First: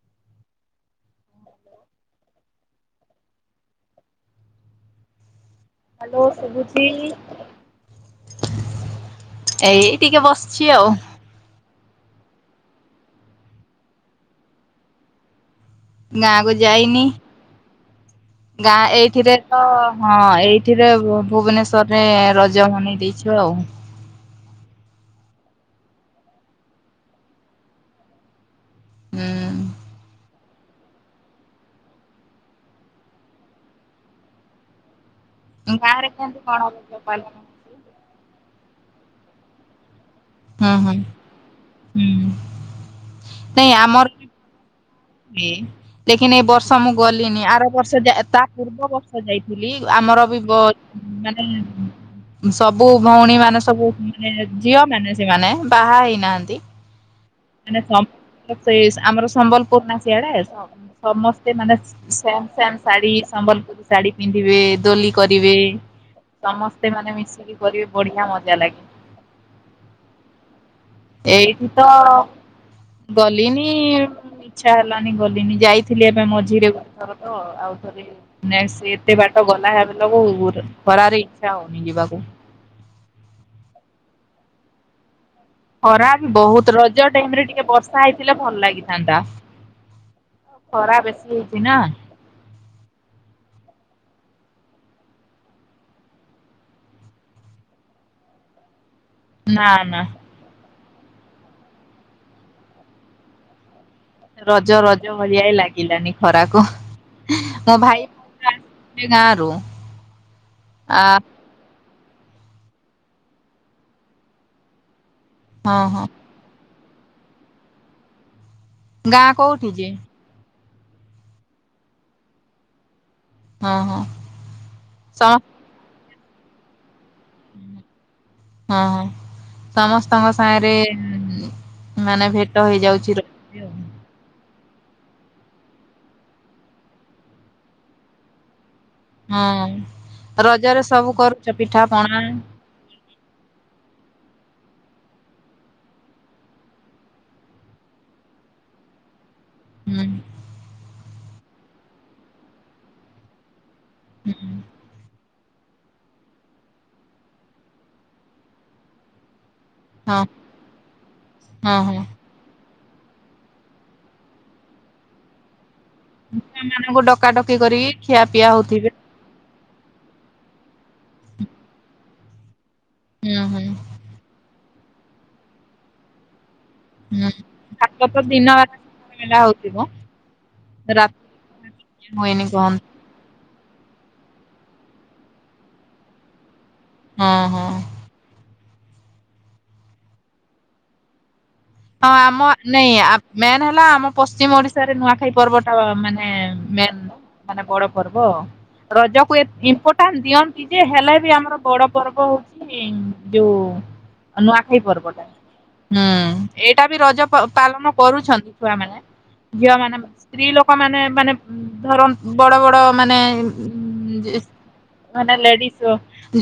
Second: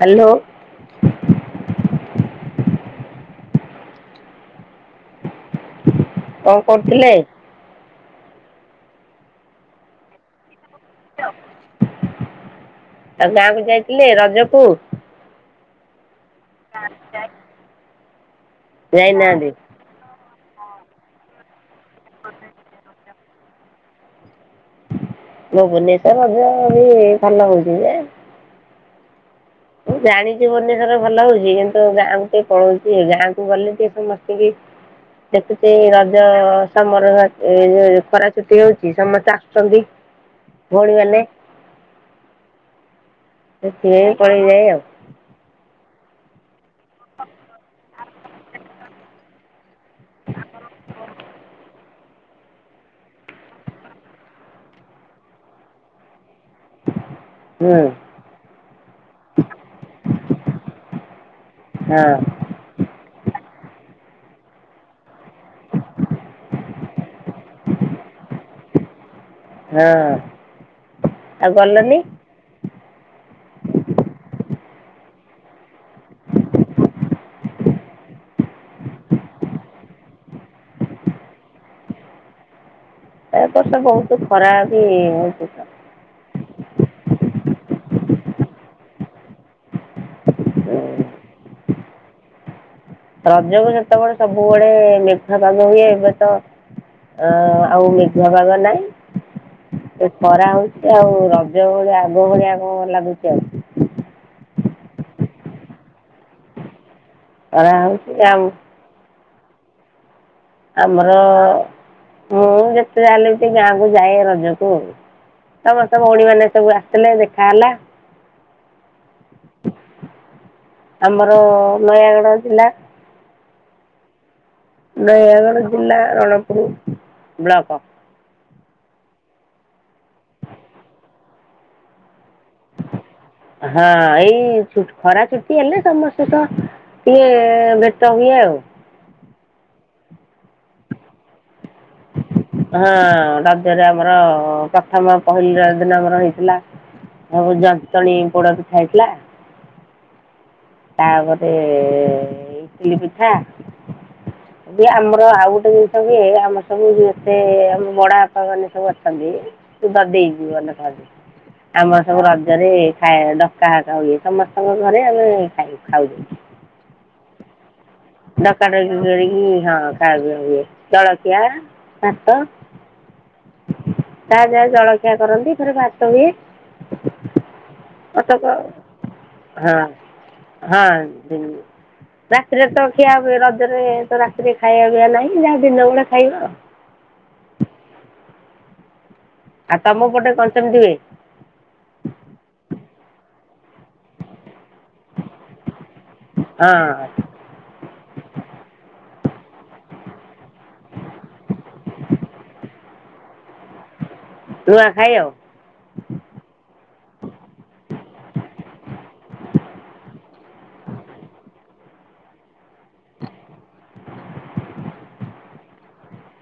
Hello. Hello କଣ ଶୁଭୁଚି। କରୁଥିଲେ? ଏଇ ଟିକେ ବସ ଛି ଆଉ। ଆଉ ଗାଁକ ଗାଁ କୁ ଯାଇନି। ଗାଁ ଏଇଥିରେ ଯାଇନାହାନ୍ତି। ତ ହଁ ଏଇ ଥିରେ ଭୁ ଭୁବନେ ସରରେ ରଜ ମନେଇଦେଇ। ଛା ଅଉଁ। ଭୁବନେଶ୍ୱର ରଜ ବି ଭଲ ଲାଗୁଚି ଯେ। ହୁଁ। ମୁଁ ଜାଣିଚି ଭୁବନେଶ୍ୱର ରେ ଭଲ ହଉଚି କିନ୍ତୁ ଗାଁ କୁ ଟିକେ ପଳଉଚି ଗାଁ କୁ ଗଲେ ଟିକେ ସମସ୍ତଙ୍କି। ଦେଖୁଚ ଏ ଗାଁରେ ରଜ କେମିତି କଣ ରଜ ସମର ପାଳନ ର। ହଉଛି? ସେଠି ହଉଛି ସମସ୍ତେ ଆସୁଛନ୍ତି। ହଁ ଭଉଣୀ ହଁ ମାନେ ହୁଁ। ସେ ପଳେଇଯାଏ ଆଉ। ହଁ ଲେକିନ ଏଇ । ତ ମୁଁ ଗଲିନି ଆରବର୍ଷ ଯାଇ ତା ପୂର୍ବ ବର୍ଷ। ଯାଇଥିଲି ଆମର ବି ମାନେ ସବୁ ଭଉଣୀ ମାନେ ସବୁ ଝିଅ ମାନେ ସେମାନେ ବାହାହେଇନାହାନ୍ତି। ହୁଁ ମାନେ ସେ ଆମର ସମ୍ବଲପୁର ନା ସିଆଡେ ସମସ୍ତେ ମାନେ ହଁ ସେମ ସେମ ଶାଢ଼ୀ ସମ୍ବଲପୁର। ଶାଢୀ ପିନ୍ଧିବେ ଦୋଲି କରିବେ ସମସ୍ତେ ମାନେ ମିଶିକି କରିବେ ବଢିଆ ମଜା ଲାଗେ। ହଁ ଆଉ ଏଇଠି ତ ଗଲନି। ଗଲିନି ଇଛା ହେଲାନି ଗଲିନି ଯାଇଥିଲି ଏବେ ମଝିରେ ଏତେ ବାଟ ଆଉ ଥରେ ଏତେ ବାଟ ଗଲା ହେବାକୁ ଖରା ରେ ଇଚ୍ଛା ହଉନି ଯିବା ପାଇଁ। ଏ ବର୍ଷ ବହୁତ ଖରା ହଉଚି। ଖରା ବି ବହୁତ ରଜ ଟାଇମରେ ଟିକେ ବର୍ଷା ହେଇଥିଲେ ଭଲ ଲାଗିଥାନ୍ତା ଖରା ବେଶୀ ହେଇଛି ନା। ରଜକୁ ସେତେବେଳେ ସବୁବେଳେେ ମେଘୁଆ ପାଗ ହୁଏ ଏବେତ ଆଉ ମେଘୁଆ ପାଗ ନାହିଁ। ନା ନା। ଏ ଖରା ହେଉଛି ଆଉ ରଜ ଭଳିଆ ଆଗ ଭଳିଆ କଣ ଲାଗୁଛି ଆଉ। ରଜ ରଜ ଭଳିଆ ହି ଲାଗିଲାନି ଖରାକୁ। ତାର ଆଉଚି ଆଉ। ନା ଲୋ। ଆମର ଅ। ମୁଁ ଯେତେ ଜାଲେ ଟିକେ ଗାଁକୁ ଯାଏ ରଜକୁ । ହଁ ତମର ତ ହଁ ଭଉଣୀ ମାନେ ସବୁ। ହେଲେ ଦେଖା ହେଲା। ଗାଁ କୋଉଠି ଯେ। ଆମର ନୟାଗଡ଼ ଜିଲ୍ଲା। ହଁ ହଁ ସମ ନୟାଗଡ଼ ଜିଲ୍ଲା । ରଣପୁରୁ। [unintelligible] ହଁ ହ ସମସ୍ତଙ୍କ ସାଙ୍ଗରେ ମାନେ ଭେଟ ହେଇଯାଉଛି ରଜରେ ଆଉ। ହଁ ଏଇ ଖରା ଛୁଟି ହେଲେ ସମସ୍ତେ ତ ଟିକେ ଭେଟ ହୁଏ ଆଉ ହୁଁ ରଜରେ ସବୁ କରୁ ପିଠା ପାଣ ହଁ ରଜରେ ଆମର ପ୍ରଥମ ପହିଲି ରଜ ଦିନ ଆମର ହେଇଥିଲା ସବୁ ଜନ୍ତଣୀ ପୋଡ ପିଠା ହେଇଥିଲା। ହୁଁ। ତାପରେ ଇଟିଲି ପିଠା। [unintelligible] ଆଉଗୋଟେ ଜିନିଷ ବି ଆମେ ସବୁ ସେ ବଡବାପା ସବୁ ଅଛନ୍ତି। ହଁ ଦଦେଇ ହଁ ଅମର ହଁ ସବୁ ରଜରେ ଖାଏ ଡକାଡକି ଏ ସମସ୍ତଙ୍କ ଘରେ ଆମେ ଖାଉ ଖାଉ ସେମାନଙ୍କୁ ଡ ଡକାଡକି କରି ଡକା ଡକି କରିକି। ହଁ ଜଲଖିଆ ଭାତ ହୁଁ ହୁଁ। ସକାଳେ ଜଳଖିଆ କରନ୍ତି, ଥରେ ଭାତ ହୁଏ। ହୁଁ ଭାତ ତ ଦିନ ବେଳା ହଉଥିବ ହଁ ହଁ ରାତି ହୁଏନି ରାତିରେ ତ କହନ୍ତି ଖିଆ ହୁଏ ରଜ ରଜରେ ତ ରାତିରେ ଖାଇବା ପିଇବା ନାହିଁ ଯାହା ଦିନ ବେଳେ ଖାଇବା ଆଉ। ହଁ ହଁ। ଆଉ ତମ ପଟେ କଣ ସେମିତିି ହୁଏ? ହଁ ଆମ ନାଇଁ ଆ ମେନ୍ ହେଲା ଆମ ପଶ୍ଚିମ ଓଡି ନୂଆଖାଇ ପର୍ବ ଟା ମାନେ ମେନ୍ ହଁ ମାନେ ବଡ ପର୍ବ ରଜ ଇମ୍ପୋର୍ଟାନ୍ସ ଦିଅନ୍ତି ଯେ ହେଲେ ବି ଆମର ବଡ ପର୍ବ ହଉଚି। ଯୋଉ ନୂଆଖାଇ ପର୍ବଟା ହୁଁ। ଏଇଟା ବି ରଜ ପ ପା ପାଲନ କରୁଛନ୍ତି ଛୁଆମାନେ। ଝିଅ ମାନେ ସ୍ତ୍ରୀ ଲୋକ ମାନ ମାନେ ଧର ବଡ ବଡ ହଁ ମାନେ ମାନେ ଲେଡିଜ୍ ଯ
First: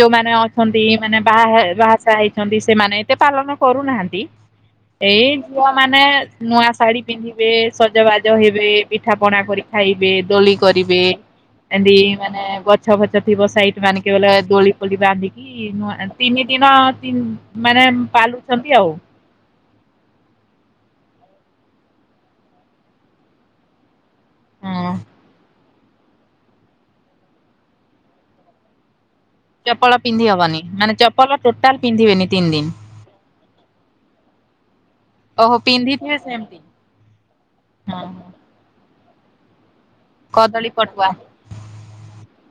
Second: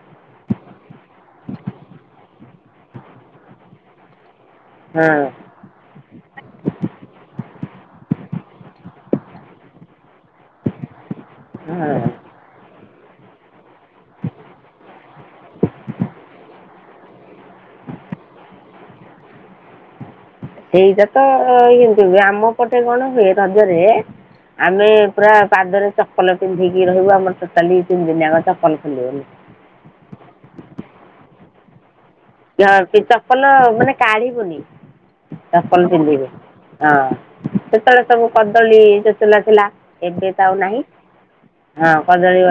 ଯୋଉମାନେ ଅଛନ୍ତି ମାନେ ବାହା ହ ବାହା ସାହା ହେଇଛନ୍ତି, ସେମାନେ ଏତେ ପାଳନ କରୁନାହାନ୍ତି। ଏଇ ହଁ ଝୁଅ ମାନେ ନୂଆ ଶାଢୀ ପିନ୍ଧିବେ। ସଜବାଜ ହେବେ ପିଠା ପଣା କରି ଖାଇବେ ଦୋଳି କରିବେ। ଏଣ୍ତି ହଁ ମାନେ ଗଛ ଫଛ ଥିବ ସାଇଟ୍ ମାନଙ୍କରେ ଦୋଳି [unintelligible] ଏଇ ନୂଆ ତିନି ତିତି ମାନେ ପାଲୁଛନ୍ତି ଆଉ। ସେଇଟା ତ କିନ୍ତୁ ଆମ ପଟେ କଣ ହୁଏ ରଜରେ। ହଁ। ଆମେ ପୁରା ପାଦରେ ଚପଲ ପିନ୍ଧିକି ରହିବୁ ଆମର ଟୋଟାଲି ଦି ତିନି ଦିନ ଆଗ ଚପଲ ଖୋଲିବନି। ଚପଲ ପିନ୍ଧିହବନି ମାନେ ଚପଲ ଟୋଟାଲ ପିନ୍ଧିବେନି। ତିନି [unintelligible] ଦିନ ଚପଲ ମାନେ କାଢିବୁନି ଓହୋ ଚପଲ ପିନ୍ଧିଥିବେ ପିନ୍ଧିବୁ ସେମିତି। ହଁ ସେତେବେଳେ ହଁ ସବୁ କଦଳୀ। ନଥିଲା ଏବେ ତ ଆଉ କଦଳୀ ନାହିଁ ପଟୁଆ ହଁ କଦଳୀ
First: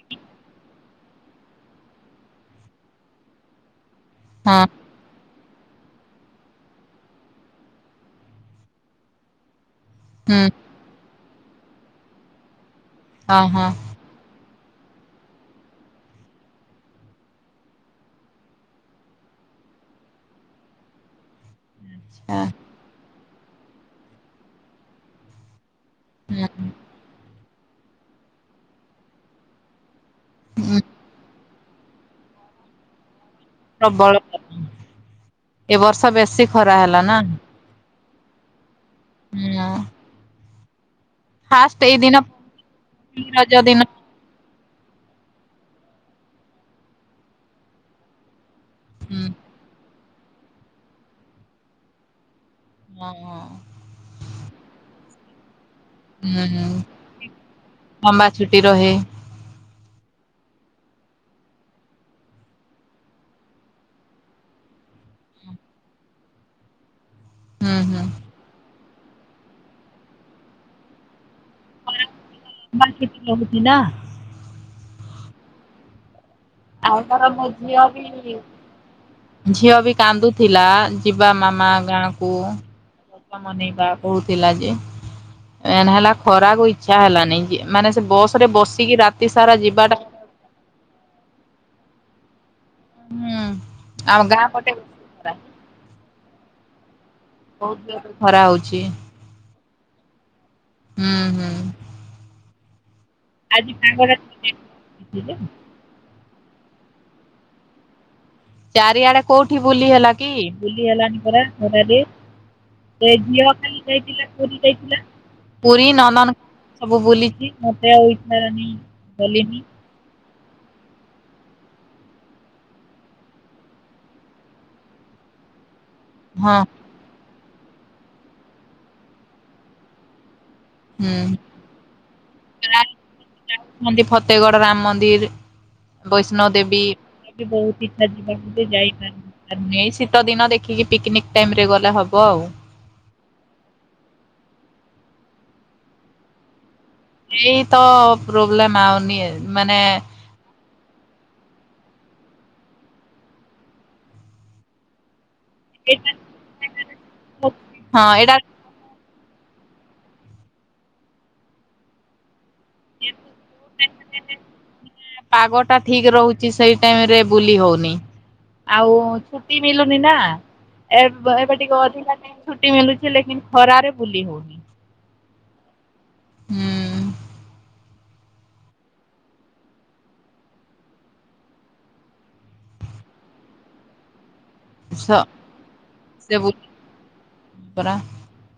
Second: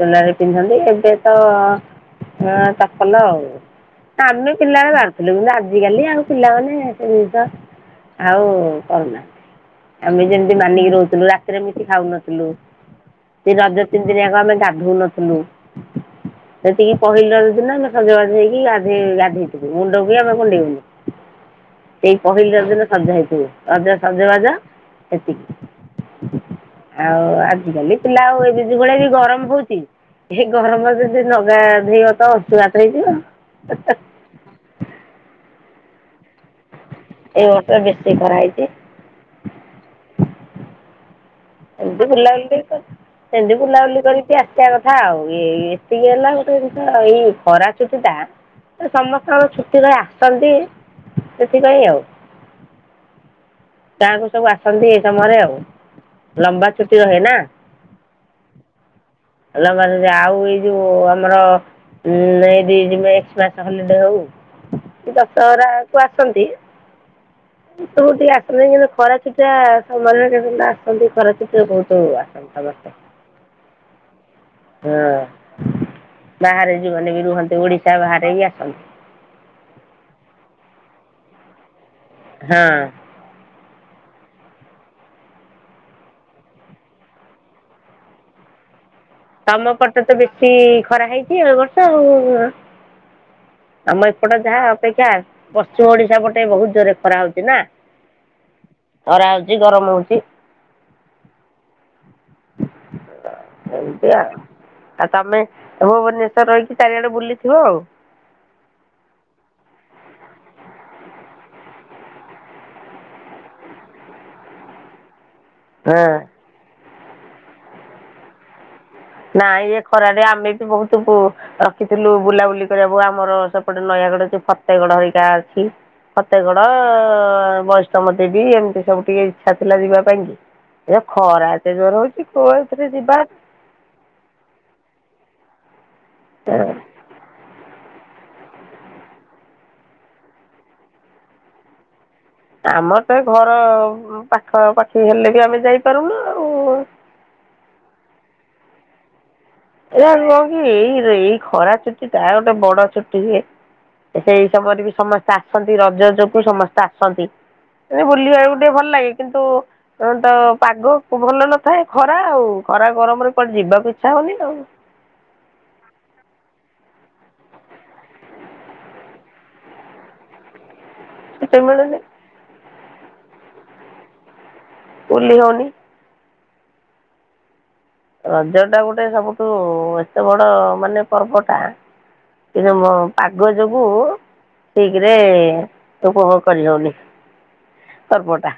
ଚୋଲାରେ ପିନ୍ଧନ୍ତି ଆଉ ସେ ତ ଚାପଲ ଆଉ ଆଁମେ ହଁ ପିଲା କ କିନ୍ତୁ ଆଜିକାଲି ଆଉ ପିଲାମାନେ ସେ ଜିନଷ ଆଉ କରୁନାହାନ୍ତି। ଆମେ ହୁଁ ଯେମିତି ମାନିକି ରହୁଥିଲୁ ରା ଏମିତି ଖାଉନଥିଲୁ। ହଁ ହଁ ରଜ ତିନି ଦିନି ଆକ ଆମେ ହଉନଥିଲୁ ସେତିକି ପହିଲ ଦିନ ଆମେ ସଜବାଡି ହେଇକି ଗାଧେଇଥିବ ମୁଣ୍ଡ କି ଆମେ କୁଣ୍ଡେଇନୁ। ଏ ଆଚ୍ଛା ପହିଲି ରଜ ଦିନ ସନ୍ଧ୍ୟା ହେଇଛି। ରଜ ସଜ ବାଜା ସେତିକି ହୁଁ [inaudible] ଆଉ ଆ ଗଲି ପିଲା ଆଉ ଏ ଦି ଯ ଭଳିଆ ବି ଗରମ ହଉଛି। ଏ ହୁଁ ଗରମ ରେ ଯଦି ନ ପୁରା ଦିହ ଅଂଶୁଘାତ ହେଇଯିବ। ପ୍ରବଳ ଏ ବର୍ଷ ବେଶୀ ଖରା। ପା ହେଲା ନା ସେ ଖରା ହେଇଛି। ହଁ ନା ଏମିତି ବୁଲାବୁଲି ରଜ ସେମତି ଦିନ ବୁଲାବୁଲି କରିିଆ ଆସିବା କଥା ଆଉ ଏଇ ଏତିକି ହେଲା ଗୋଟେ ଜିନିଷ ଏଇ ଖରା ଚୁଟି ଟା। ତ ହୁଁ ସମସ୍ତଙ୍କର ଛୁଟି ର ଅଛନ୍ତି ସେଥିପାଇଁ ଆଉ ଙ ଙ। ଗାଁକୁ ସବୁ ଆସନ୍ତି ଏଇ ସମୟରେ ଆଉ। ଲମ୍ବା ଛୁଟି ରହେ ହୁଁ ନା ଲମ୍ବା ଛୁଟି ରହେ ଲବ ଆଉ ଏଇ ଯୋଉ ଆମର ଏ ଏକ୍ସମାସ ହଲିଡେ ହଉ ଦଶହରାକୁ ଆସନ୍ତି। ହୁଁ ହୁଁ। [unintelligible] ଆସଲେ ଖରା ଛୁଟି ରେ ସେମାନେ ଆସନ୍ତି ଖରା ଏଥିରେ ବଡ଼ ଆସନ୍ତା ଲମ୍ବା ବାଟ ଛୁଟି ରହୁଛି ନା। [inaudible] ହଁ। ବାହାରେ ଆଉ ଯେଉଁମାନେ ବି ତର ମୋ ରୁହନ୍ତି ଝିଅ ଓଡ଼ିଶା ବି ବାହାରେ ଆସନ୍ତି [inaudible] ଝିଅ ବି କାନ୍ଦୁଥିଲା। ଯିବା ମାମା ଗାଁ କୁ ହଁ ମନେଇବା କହୁଥିଲା ଯେ ମେନ ହେଲା ଖରାକୁ ଇଚ୍ଛା ହେଲାନି ଯେ ମାନେ ସେ ବସ ରେ ବସିକି ରାତ ତମ ପଟ ତ ବେଶୀ ଖରା ହେଇଛି ଏ ବର୍ଷ । ଓ ହା । ହୁଁ ଆମ ଏପଟେ ଗାଁ ଯାହା ପଟେ ଅପେକ୍ଷା ଖରା ପଶ୍ଚିମ ଓଡିଶା ପଟେ ବହୁତ ଜୋରେ ଖରା ହଉଛି ନା ବହୁତ ଜୋରରେ ଖରା ହଉଛି ଖରା ହଉଛି ଗରମ ହଉଛି । ହୁଁ ହୁଁ। ଆଜି ଏମତି ପାଗଟା ଆଉ ଆ ଟିକେ ଯେ ତମେ ତମେ ମାନେ । ସେ ରହିଛି ଚାରିଆଡେ ବୁଲିଥିବ ଆଉ । ଚାରିଆଡେ କୋଉଠି ବୁଲି ହେଲା କି ବୁଲି ହେଲାଣି ପରା ଖରାରେ ସେ ଝିଅ ଖାଲି ଯାଇଥିଲା ପୁରୀ ଯାଇଥିଲା। ପୁରୀ ହଁ ନନନ କନ୍ ସବୁ ବୁଲିକି ମତେ ଆଉ ଇଚ୍ଛା ହେଲାନି । ନାଇ ଇଏ ଖରାରେ ଆମେ ବି ବହୁତ କୁ ରଖିଥିଲୁ ବୁଲାବୁଲି କରିବାକୁ ଆମର ସେପଟେ ନୟାଗଡ ଯୋଉ ଫତେଗଡ ହରିକା ଅଛି । ହଁ ଫତେଗଡ । ବୈଷ୍ମବ ଦେଵୀ ଏମିତି ସବୁ ଟିକେ ଇଚ୍ଛା ଥିଲା ଯିବା ପାଇଁ କି । ଏ ହୁଁ ଖରା ଏତେ ଜୋର ହଉଛି କୁଆଡେ ଏଥିରେ ଯିବା । ମନ୍ଦିର ଫତେଗଡ ରାମ ମନ୍ଦିର । ବୈଷ୍ଣୋବ ଦେବୀ ଏଠି ବହୁତ । ଇଛା ଯିବାକୁ ଯେ ଯାଇପରୁନୁ ଏଇ ଶୀତ ଦିନ ଦେଖିକି ପିକନିକ ଟାଇମ ରେ ଗଲେ ହବ । ଆମର ତ ଘର ପାଖ ପାଖ । ସେ ହେଲେ ବି ଆମେ ଯାଇପାରୁନ ଆଉ । ଏଇ ତ ପ୍ରୋବ୍ଲେମ ଆଉ ନିଏ । ମାନେ ଏଇ । କ'ଣ ଏଇ ରେ ଏଇ ଖରା ଛୁଟି ତା ଗୋଟେ ବଡ ଛୁଟି ହୁଏ ସେଇ ସମୟରେ ବି ସମସ୍ତେ । ଆସନ୍ତି ରଜ ଯୋଗୁ ସମସ୍ତେ ଆସନ୍ତି ଏ ହଁ ଏଇଟା ବୁଲିବାକୁ ଟିକେ ଭଲ ଲାଗେ। କିନ୍ତୁ ତ ପାଗ ଭଲ ନଥାଏ ଖରା ଆଉ । ଖରା ଗରମରେ କୁଆଡେ ଯିବାକୁ ଇଚ୍ଛା ହଉନି । ପାଗ ଟା ଠିକ ରହୁ । ଛି ସେଇ ଟାଇମ ରେ ବୁଲି ହଉନି ଆଉ ଛୁଟି ମିଲୁନି ନା । ଏବ ଛୁଟି ଏବେ ଟିକେ ମିଳୁନି ଅଧିକା ଟାଇମ୍ ‌ଛୁଟି। ଛୁଟି ମିଳୁଛି ଲେକିନ ଖରାରେ ବୁଲି ହଉନି। ବୁଲି ହଉନି। ହୁଁ। ରଜ ଟା ଗୋଟେ ସବୁଠୁ ଏତେ ବଡ ମାନେ ପର୍ବଟା କିନ୍ତୁ ମ ପାଗ ଯୋଗୁ ସ ଠିକରେ ସେ ଉପଭୋଗ ବୁଲି କରି ହଉନି ପରା ପର୍ବ ଟା।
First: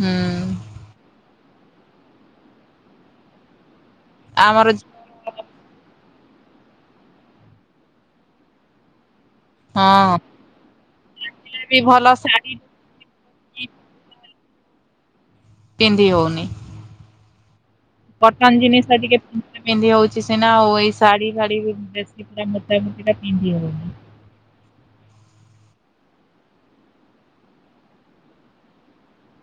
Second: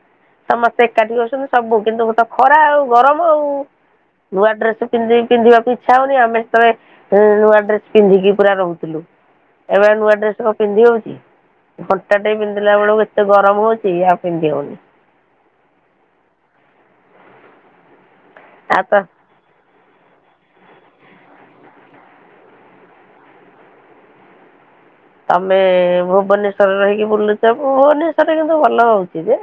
ହୁଁ ସମସ୍ତେ ଏକାଠି ହଉଛନ୍ତି। ସବୁ କିନ୍ତୁ ତ ଖରା ଆଉ ଗରମ ଆଉ। ନୂଆ ଆମର ଡ୍ରେସ ପିନ୍ଧିବାକୁ ଇଚ୍ଛା ଛା ହଉନି ଆମେ ସେତଳେ ନୂଆ ଡ୍ରେସ ପିନ୍ଧିକି ପୁରା ରହୁଥିଲୁ। ଏବେ ନୂଆ ହଁ ଡ୍ରେସ ପିନ୍ଧି ହଉଛି ବି ଭଲ ଫଟା ଟେ ଶାଢୀ ପିନ୍ଧିଲା ବେଳକୁ ଏତେ ଗରମ ହଉଛି। ପିନ୍ଧି ହଉନି। ପିନ୍ଧି ହଉନି। କଟନ ଆଉ ତ ଜିନିଷ ଟିକେ ପିିନ୍ଧି ହଉଚି ସିନା ଆଉ ଏଇ ଶାଢ଼ୀ ଫାଢୀ ମୋଟା ମୋଟି ଇରା ପିନ୍ଧିହଉନି। ତମେ ଭୁବନେଶ୍ଵରରେ ରହିକି ବୁଲୁଛ ଭୁବନେଶ୍ବରରେ କିନ୍ତୁ ଭଲ ହଉଛି ଯେ।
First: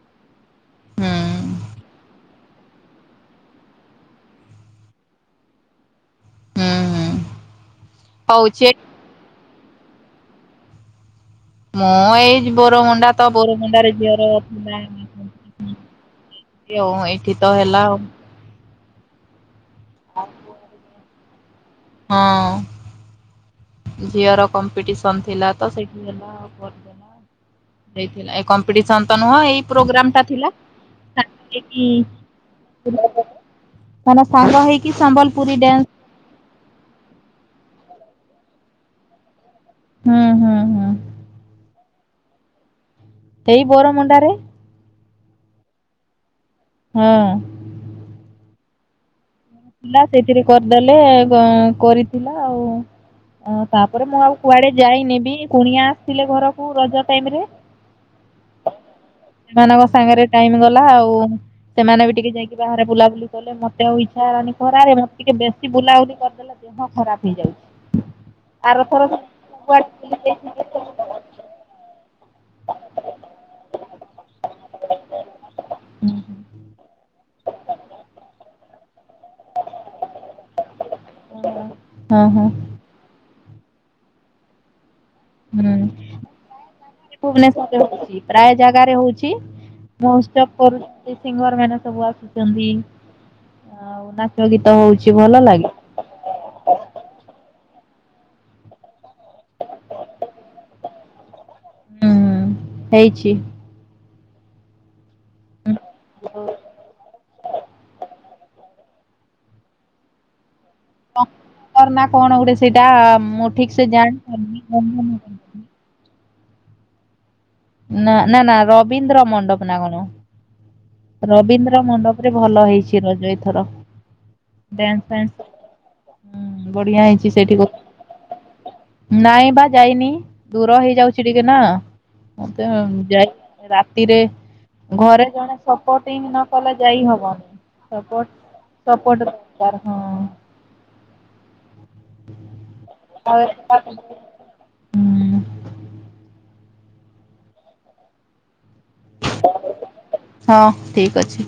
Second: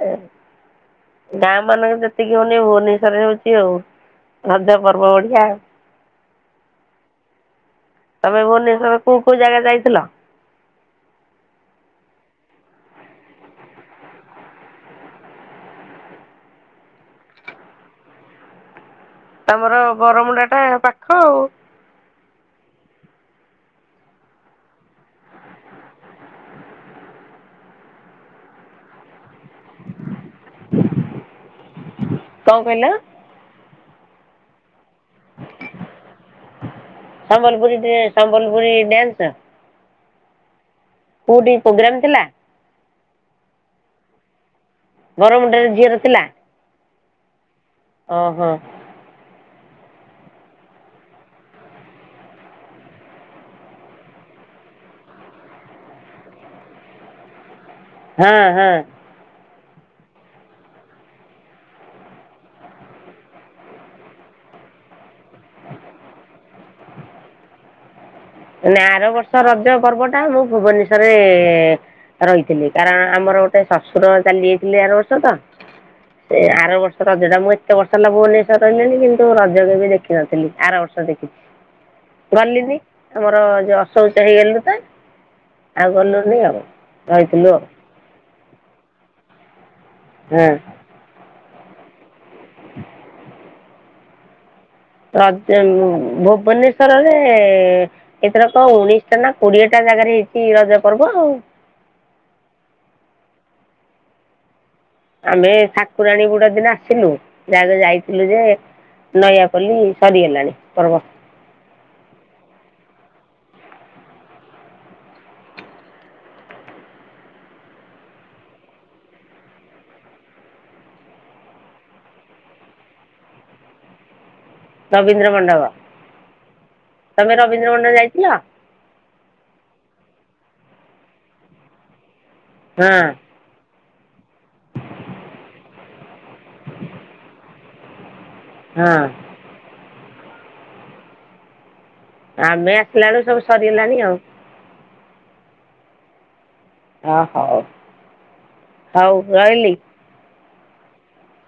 ହୁଁ ଗାଁ ମାନଙ୍କ ଯେତିକି ହଉନି ଭୁବନେଶ୍ଵରରେ ହଉଛି ଆଉ ରଜ ପର୍ବ ବଢିଆ ଆଉ। ହୁଁ ହୁଁ ତମେ ହଉଛି ଭୁବନେଶ୍ୱରରେ କୋଉ କୋଉ ଜାଗା ଯାଇଛ? ଥିଲା ମୁଁ ଏଇ ବରମୁଣ୍ଡା ତ ବରମୁଣ୍ଡାରେ ଝିଅର ଥିଲା ଆଉ ଏଇଠି ତ ହେଲା ଆଉ। ଆମର ବରମୁଣ୍ଡା ଟା ପା ହଉ ହଁ। ଝିଅର କମ୍ପିଟିସନ ଥିଲା ତ ସେଠି ହେଲାଥିଲା ଏ ତ। ନୁହଁ ଏଇ ପ୍ରୋଗ୍ରାମ ଟା ଥିଲା। ସାଙ୍ଗହେଇକି କଣ କହିଲ ମାନେ ସାଙ୍ଗହେଇ କି କି ସମ୍ବଲପୁରୀ ଡ୍ୟାନ୍ସ ସମ୍ବଲପୁରୀ ସମ୍ବଲପୁରୀ ଡ୍ୟାସର ହୁଁ ହୁଁ ହୁଁ। କୋଉଠି ପ୍ରୋଗ୍ରାମ ଥିଲା? ସେଇ ବରମୁଣ୍ଡାରେ ବରମୁଣ୍ଡରେ ଝିଅର ଥିଲା ହୁଁ। ଓ ହୋ। ଥିଲା ସେଇଥିରେ କରିଦେଲେ କରିଥିଲା ଆଉ ତାପରେ ମୁଁ ଆଉ କୁଆଡେ ଯାଇନେବି କୁଣିଆ ଆସିଥିଲେ ଘରକୁ ରଜ ଟାଇମରେ ହୁଁ ହୁଁ। ସେମାନଙ୍କ ସାଙ୍ଗରେ ଟାଇମ ଗଲା ଆଉ ସେମାନେ ବି ଟିକେ ଯାଇକି ବାହାରେ ବୁଲାବୁଲି କଲେ ମତେ ଆଉ ଇ ଣ ଖରାରେ ଟିକେ ବେଶୀ ବୁଲାବୁଲି କରିଦେଲେ ଦେହ ଖରାପ ହେଇଯାଉଛି। ନା ଆରଥର ଆର ବର୍ଷ ରଜ କୁଆଡେ ପର୍ବ ବୁଲି ଟା ମୁଁ ଯାଇଥିଲି ହୁଁ ଭୁବନେଶ୍ଵରରେ ରହିଛି। ଥିଲି କାରଣ ଆମର ଗୋଟେ ଶଶୁର ଚାଲି ଯାଇଥିଲେ ଆର ବର୍ଷ ତ ସେ ଆର ବର୍ଷ ରଜ ଟା ମୁଁ ଏତେ ବର୍ଷ ହେଲା ଭୁବନେଶ୍ୱର ସରିଲାଣି କିନ୍ତୁ ରଜ କେବେ ଦେଖିନଥିଲି ଆରବର୍ଷ। ହୁଁ ହଁ [unintelligible] ହଁ ଗଲିନି। ଆମର ଯୋଉ ଅଶୌଚ ହେଇଗଲି ପା ହୁଁ ଆଉ ଗଲୁନି ଆଉ ରହିଥିଲୁ ଆଉ। ଭୁବନେଶ୍ୱରରେ ହଉଛି ପ୍ରାୟ ଜାଗାରେ ହଉଛି। ମୋଷ୍ଟ ଅଫ୍ ହଁ କର। [unintelligible] ସିଙ୍ଗର ମାନେ ସବୁ ଆସୁ ଛନ୍ତି। ଆଉ ନାଚ ଗୀ [unintelligible] ଭୁବନେଶ୍ଵରରେ ଏଥର କଣ ଉଣେଇଶିଟା ନା କୋଡିଏଟା ଜାଗାରେ ହେଇଛି ରଜ ପର୍ବ ଆଉ। ହୁଁ ହେଇଛି। ଆମେ ଠାକୁରାଣୀ ଗୁଡା ଦିନ ଆସିଲୁ। ସିଆଡେ ଯାଇଥିଲୁ ଯେ ନୟାପଲ୍ଲୀ ସରିଗଲାଣି। ପର୍ବ କ [unintelligible] କର ନା କଣ ଗୋଟେ ସେଇଟା? ମୁଁ ଠିକ ସେ ଜା। [unintelligible] ନା ନା ନା ରବୀନ୍ଦ୍ର ମଣ୍ଡପ ନା ରବୀନ୍ଦ୍ର ମଣ୍ଡପରେ ଭଲ ହେଇଛି ରଜ ଏଥର। ଡାନ୍ସ ରବୀନ୍ଦ୍ର ଫେନ୍ସ ମଣ୍ଡପ [inaudible] ବଢିଆ ହେଇଛି ତମେ ସେଠି ରବୀନ୍ଦ୍ର ମଣ୍ଡପ ଯାଇଥିଲ [inaudible] ନାଇଁ ବା ଯାଇନି। ଦୂର ହେଇଯାଉଛି ଟିକେ ନା। ମଁ ତ ହଁ ଯାଇ ରା। [inaudible] [unintelligible] ଘରେ ଜଣେ ସପୋର୍ଟ ହି ନ କଲେ ଯାଇ ହବନି। ସୋପର୍ଟ। ହଁ ସପୋର୍ଟ [unintelligible] କାର ହଁ। ଆମେ ଆସିଲାଳୁ ସବୁ ସରିଗଲାଣି ଆଉ। ହୁଁ। ହ ହୋଉ। ହଉ ରହିଲି। ହଁ ଠିକ୍ ଅଛି।